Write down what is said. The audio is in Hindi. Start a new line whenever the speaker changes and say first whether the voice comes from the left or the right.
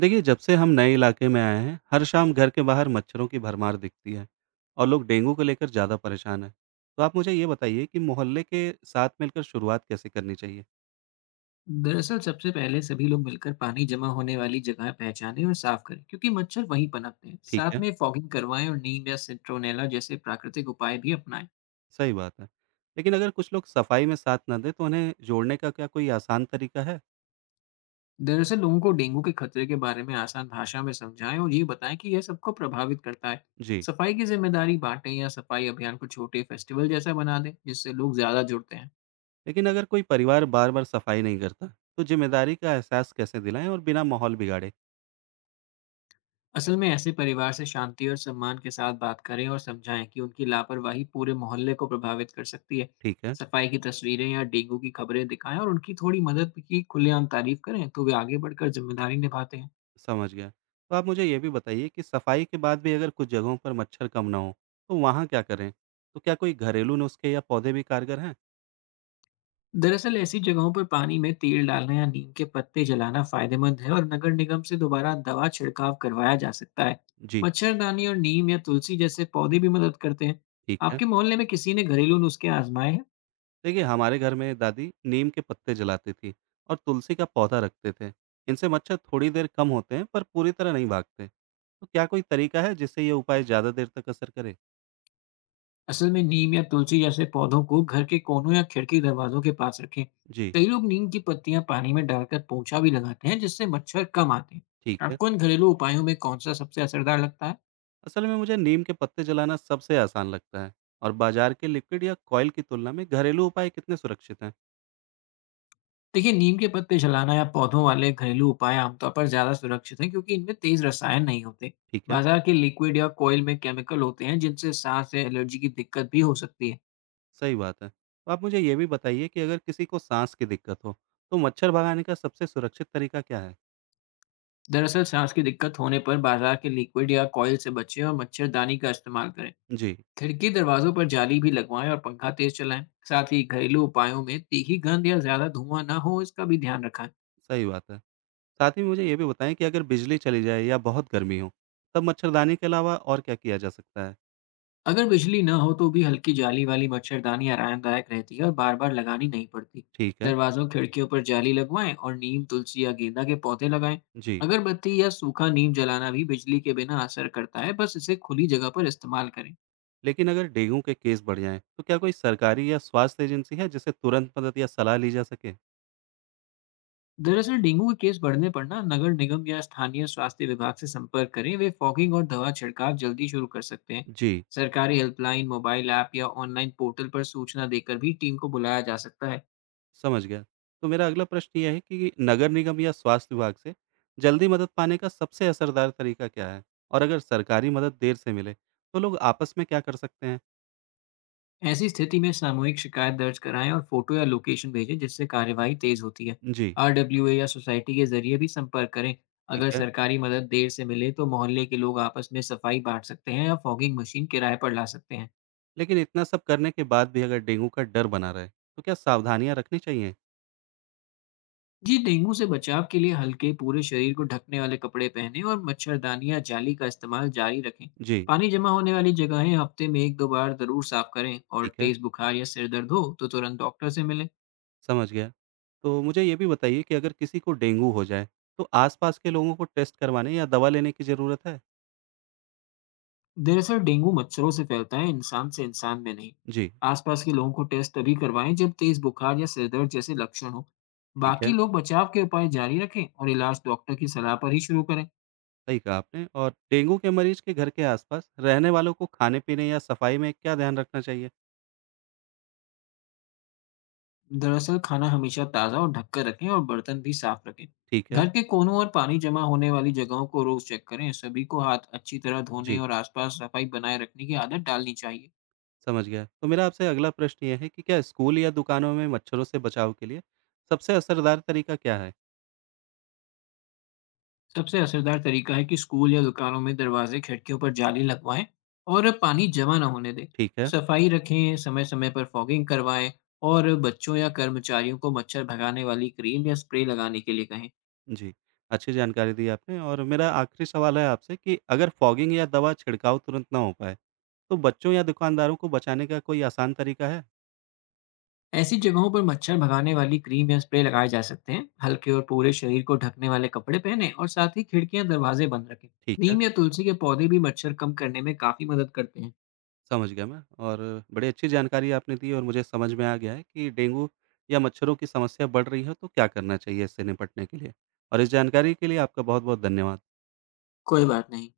right: देखिए, जब से हम नए इलाके में आए हैं, हर शाम घर के बाहर मच्छरों की भरमार दिखती है। और लोग डेंगू को लेकर ज़्यादा परेशान हैं। तो आप मुझे ये बताइए कि मोहल्ले के साथ मिलकर शुरुआत कैसे करनी चाहिए।
left: दरअसल सबसे पहले सभी लोग मिलकर पानी जमा होने वाली जगह पहचानें और साफ करें, क्योंकि मच्छर वहीं पनपते हैं।
right: ठीक
left: साथ
right: है।
left: में फॉगिंग करवाएं और नीम या सिट्रोनेला जैसे प्राकृतिक उपाय भी अपनाएं।
right: सही बात है। लेकिन अगर कुछ लोग सफाई में साथ ना दें, तो उन्हें जोड़ने का क्या कोई आसान तरीका है।
left: दरअसल लोगों को डेंगू के खतरे के बारे में आसान भाषा में समझाएं और ये बताएं कि यह सबको प्रभावित करता है।
right: जी।
left: सफाई की जिम्मेदारी बांटें या सफाई अभियान को छोटे फेस्टिवल जैसा बना दें, जिससे लोग ज्यादा जुड़ते हैं।
right: लेकिन अगर कोई परिवार बार बार सफाई नहीं करता, तो जिम्मेदारी का एहसास कैसे दिलाएं और बिना माहौल बिगाड़े।
left: असल में ऐसे परिवार से शांति और सम्मान के साथ बात करें और समझाएं कि उनकी लापरवाही पूरे मोहल्ले को प्रभावित कर सकती है।
right: ठीक है,
left: सफाई की तस्वीरें या डेंगू की खबरें दिखाएं और उनकी थोड़ी मदद की खुलेआम तारीफ करें, तो वे आगे बढ़कर जिम्मेदारी निभाते हैं।
right: समझ गया। तो आप मुझे ये भी बताइए कि सफाई के बाद भी अगर कुछ जगहों पर मच्छर कम ना हो, तो वहाँ क्या करें? तो क्या कोई घरेलू नुस्खे या पौधे भी कारगर हैं?
left: दरअसल ऐसी जगहों पर पानी में तेल डालना या नीम के पत्ते जलाना फायदेमंद है और नगर निगम से दोबारा दवा छिड़काव करवाया जा सकता है।
right: जी।
left: मच्छरदानी और नीम या तुलसी जैसे पौधे भी मदद करते हैं।
right: ठीक है।
left: आपके मोहल्ले में किसी ने घरेलू नुस्खे आजमाए हैं?
right: देखिए, हमारे घर में दादी नीम के पत्ते जलाती थी और तुलसी का पौधा रखते थे। इनसे मच्छर थोड़ी देर कम होते हैं, पर पूरी तरह नहीं भागते। तो क्या कोई तरीका है जिससे ये उपाय ज़्यादा देर तक असर करे?
left: असल में नीम या तुलसी जैसे पौधों को घर के कोनों या खिड़की दरवाजों के पास रखें।
right: जी,
left: कई लोग नीम की पत्तियां पानी में डालकर पोंछा भी लगाते हैं, जिससे मच्छर कम आते हैं।
right: ठीक है।
left: आपको इन घरेलू उपायों में कौन सा सबसे असरदार लगता है?
right: असल में मुझे नीम के पत्ते जलाना सबसे आसान लगता है। और बाजार के लिक्विड या कॉयल की तुलना में घरेलू उपाय कितने सुरक्षित हैं?
left: देखिए, नीम के पत्ते जलाना या पौधों वाले घरेलू उपाय आमतौर पर ज्यादा सुरक्षित हैं, क्योंकि इनमें तेज रसायन नहीं होते।
right: ठीक है।
left: बाजार के लिक्विड या कॉयल में केमिकल होते हैं, जिनसे सांस या एलर्जी की दिक्कत भी हो सकती है।
right: सही बात है। तो आप मुझे ये भी बताइए कि अगर किसी को साँस की दिक्कत हो, तो मच्छर भगाने का सबसे सुरक्षित तरीका क्या है?
left: दरअसल सांस की दिक्कत होने पर बाजार के लिक्विड या कॉयल से बचें और मच्छरदानी का इस्तेमाल करें।
right: जी,
left: खिड़की दरवाजों पर जाली भी लगवाएं और पंखा तेज चलाएं। साथ ही घरेलू उपायों में तीखी गंध या ज्यादा धुआं ना हो, इसका भी ध्यान रखें।
right: सही बात है। साथ ही मुझे ये भी बताएँ कि अगर बिजली चली जाए या बहुत गर्मी हो, तब मच्छरदानी के अलावा और क्या किया जा सकता है?
left: अगर बिजली ना हो तो भी हल्की जाली वाली मच्छरदानी आरामदायक रहती है और बार बार लगानी नहीं पड़ती।
right: ठीक है,
left: दरवाजों खिड़कियों पर जाली लगवाएं और नीम तुलसी या गेंदा के पौधे लगाएं।
right: जी।
left: अगरबत्ती या सूखा नीम जलाना भी बिजली के बिना असर करता है, बस इसे खुली जगह पर इस्तेमाल करें।
right: लेकिन अगर डेंगू के केस बढ़ जाएँ, तो क्या कोई सरकारी या स्वास्थ्य एजेंसी है जिससे तुरंत मदद या सलाह ली जा सके?
left: दरअसल डेंगू के केस बढ़ने पर ना नगर निगम या स्थानीय स्वास्थ्य विभाग से संपर्क करें, वे फॉगिंग और दवा छिड़काव जल्दी शुरू कर सकते हैं।
right: जी,
left: सरकारी हेल्पलाइन मोबाइल ऐप या ऑनलाइन पोर्टल पर सूचना देकर भी टीम को बुलाया जा सकता है।
right: समझ गया। तो मेरा अगला प्रश्न ये है कि नगर निगम या स्वास्थ्य विभाग से जल्दी मदद पाने का सबसे असरदार तरीका क्या है? और अगर सरकारी मदद देर से मिले, तो लोग आपस में क्या कर सकते हैं?
left: ऐसी स्थिति में सामूहिक शिकायत दर्ज कराएं और फोटो या लोकेशन भेजें, जिससे कार्यवाही तेज होती है।
right: जी,
left: आरडब्ल्यूए या सोसाइटी के जरिए भी संपर्क करें। अगर
right: ठीक है।
left: सरकारी मदद देर से मिले तो मोहल्ले के लोग आपस में सफाई बांट सकते हैं या फॉगिंग मशीन किराए पर ला सकते हैं।
right: लेकिन इतना सब करने के बाद भी अगर डेंगू का डर बना रहे, तो क्या सावधानियाँ रखनी चाहिए?
left: जी, डेंगू से बचाव के लिए हल्के पूरे शरीर को ढकने वाले कपड़े पहने और मच्छरदानी या जाली का इस्तेमाल जारी रखें।
right: जी,
left: पानी जमा होने वाली जगहें हफ्ते में 1 2 बार जरूर साफ करें और
right: ठीक है,
left: तेज बुखार या सिर दर्द हो तो तुरंत डॉक्टर से मिलें।
right: समझ गया। तो मुझे ये भी बताइए कि अगर किसी को डेंगू हो जाए, तो आसपास के लोगों को टेस्ट करवाने या दवा लेने की ज़रूरत है?
left: दरअसल डेंगू मच्छरों से फैलता है, इंसान से इंसान में नहीं।
right: जी,
left: आसपास के लोगों को टेस्ट तभी करवाएं जब तेज बुखार या सिर दर्द जैसे लक्षण हो।
right: ठीक
left: बाकी
right: है।
left: लोग बचाव के उपाय जारी रखें और इलाज डॉक्टर की सलाह पर ही शुरू करें।
right: सही कहा आपने। और डेंगू के मरीज के घर के आसपास रहने वालों को खाने-पीने या सफाई में क्या ध्यान रखना चाहिए?
left: दरअसल खाना हमेशा ताज़ा और ढक कर रखें और बर्तन भी साफ रखें।
right: ठीक है।
left: घर के कोनों और पानी जमा होने वाली जगहों को रोज चेक करें। सभी को हाथ अच्छी तरह धोने
right: जी,
left: और आसपास सफाई बनाए रखने की आदत डालनी चाहिए।
right: समझ गया। तो मेरा आपसे अगला प्रश्न ये है कि क्या स्कूल या दुकानों में मच्छरों से बचाव के लिए सबसे असरदार तरीका क्या है?
left: सबसे असरदार तरीका है कि स्कूल या दुकानों में दरवाजे खिड़कियों पर जाली लगवाएं और पानी जमा न होने दें।
right: ठीक है।
left: सफाई रखें, समय समय पर फॉगिंग करवाएं और बच्चों या कर्मचारियों को मच्छर भगाने वाली क्रीम या स्प्रे लगाने के लिए कहें।
right: जी, अच्छी जानकारी दी आपने। और मेरा आखिरी सवाल है आपसे कि अगर फॉगिंग या दवा छिड़काव तुरंत ना हो पाए, तो बच्चों या दुकानदारों को बचाने का कोई आसान तरीका है?
left: ऐसी जगहों पर मच्छर भगाने वाली क्रीम या स्प्रे लगाए जा सकते हैं। हल्के और पूरे शरीर को ढकने वाले कपड़े पहने और साथ ही खिड़कियां दरवाजे बंद रखें।
right: ठीक है।
left: नीम या तुलसी के पौधे भी मच्छर कम करने में काफी मदद करते हैं।
right: समझ गया मैं। और बड़ी अच्छी जानकारी आपने दी और मुझे समझ में आ गया है कि डेंगू या मच्छरों की समस्या बढ़ रही है, तो क्या करना चाहिए इससे निपटने के लिए। और इस जानकारी के लिए आपका बहुत बहुत धन्यवाद।
left: कोई बात नहीं।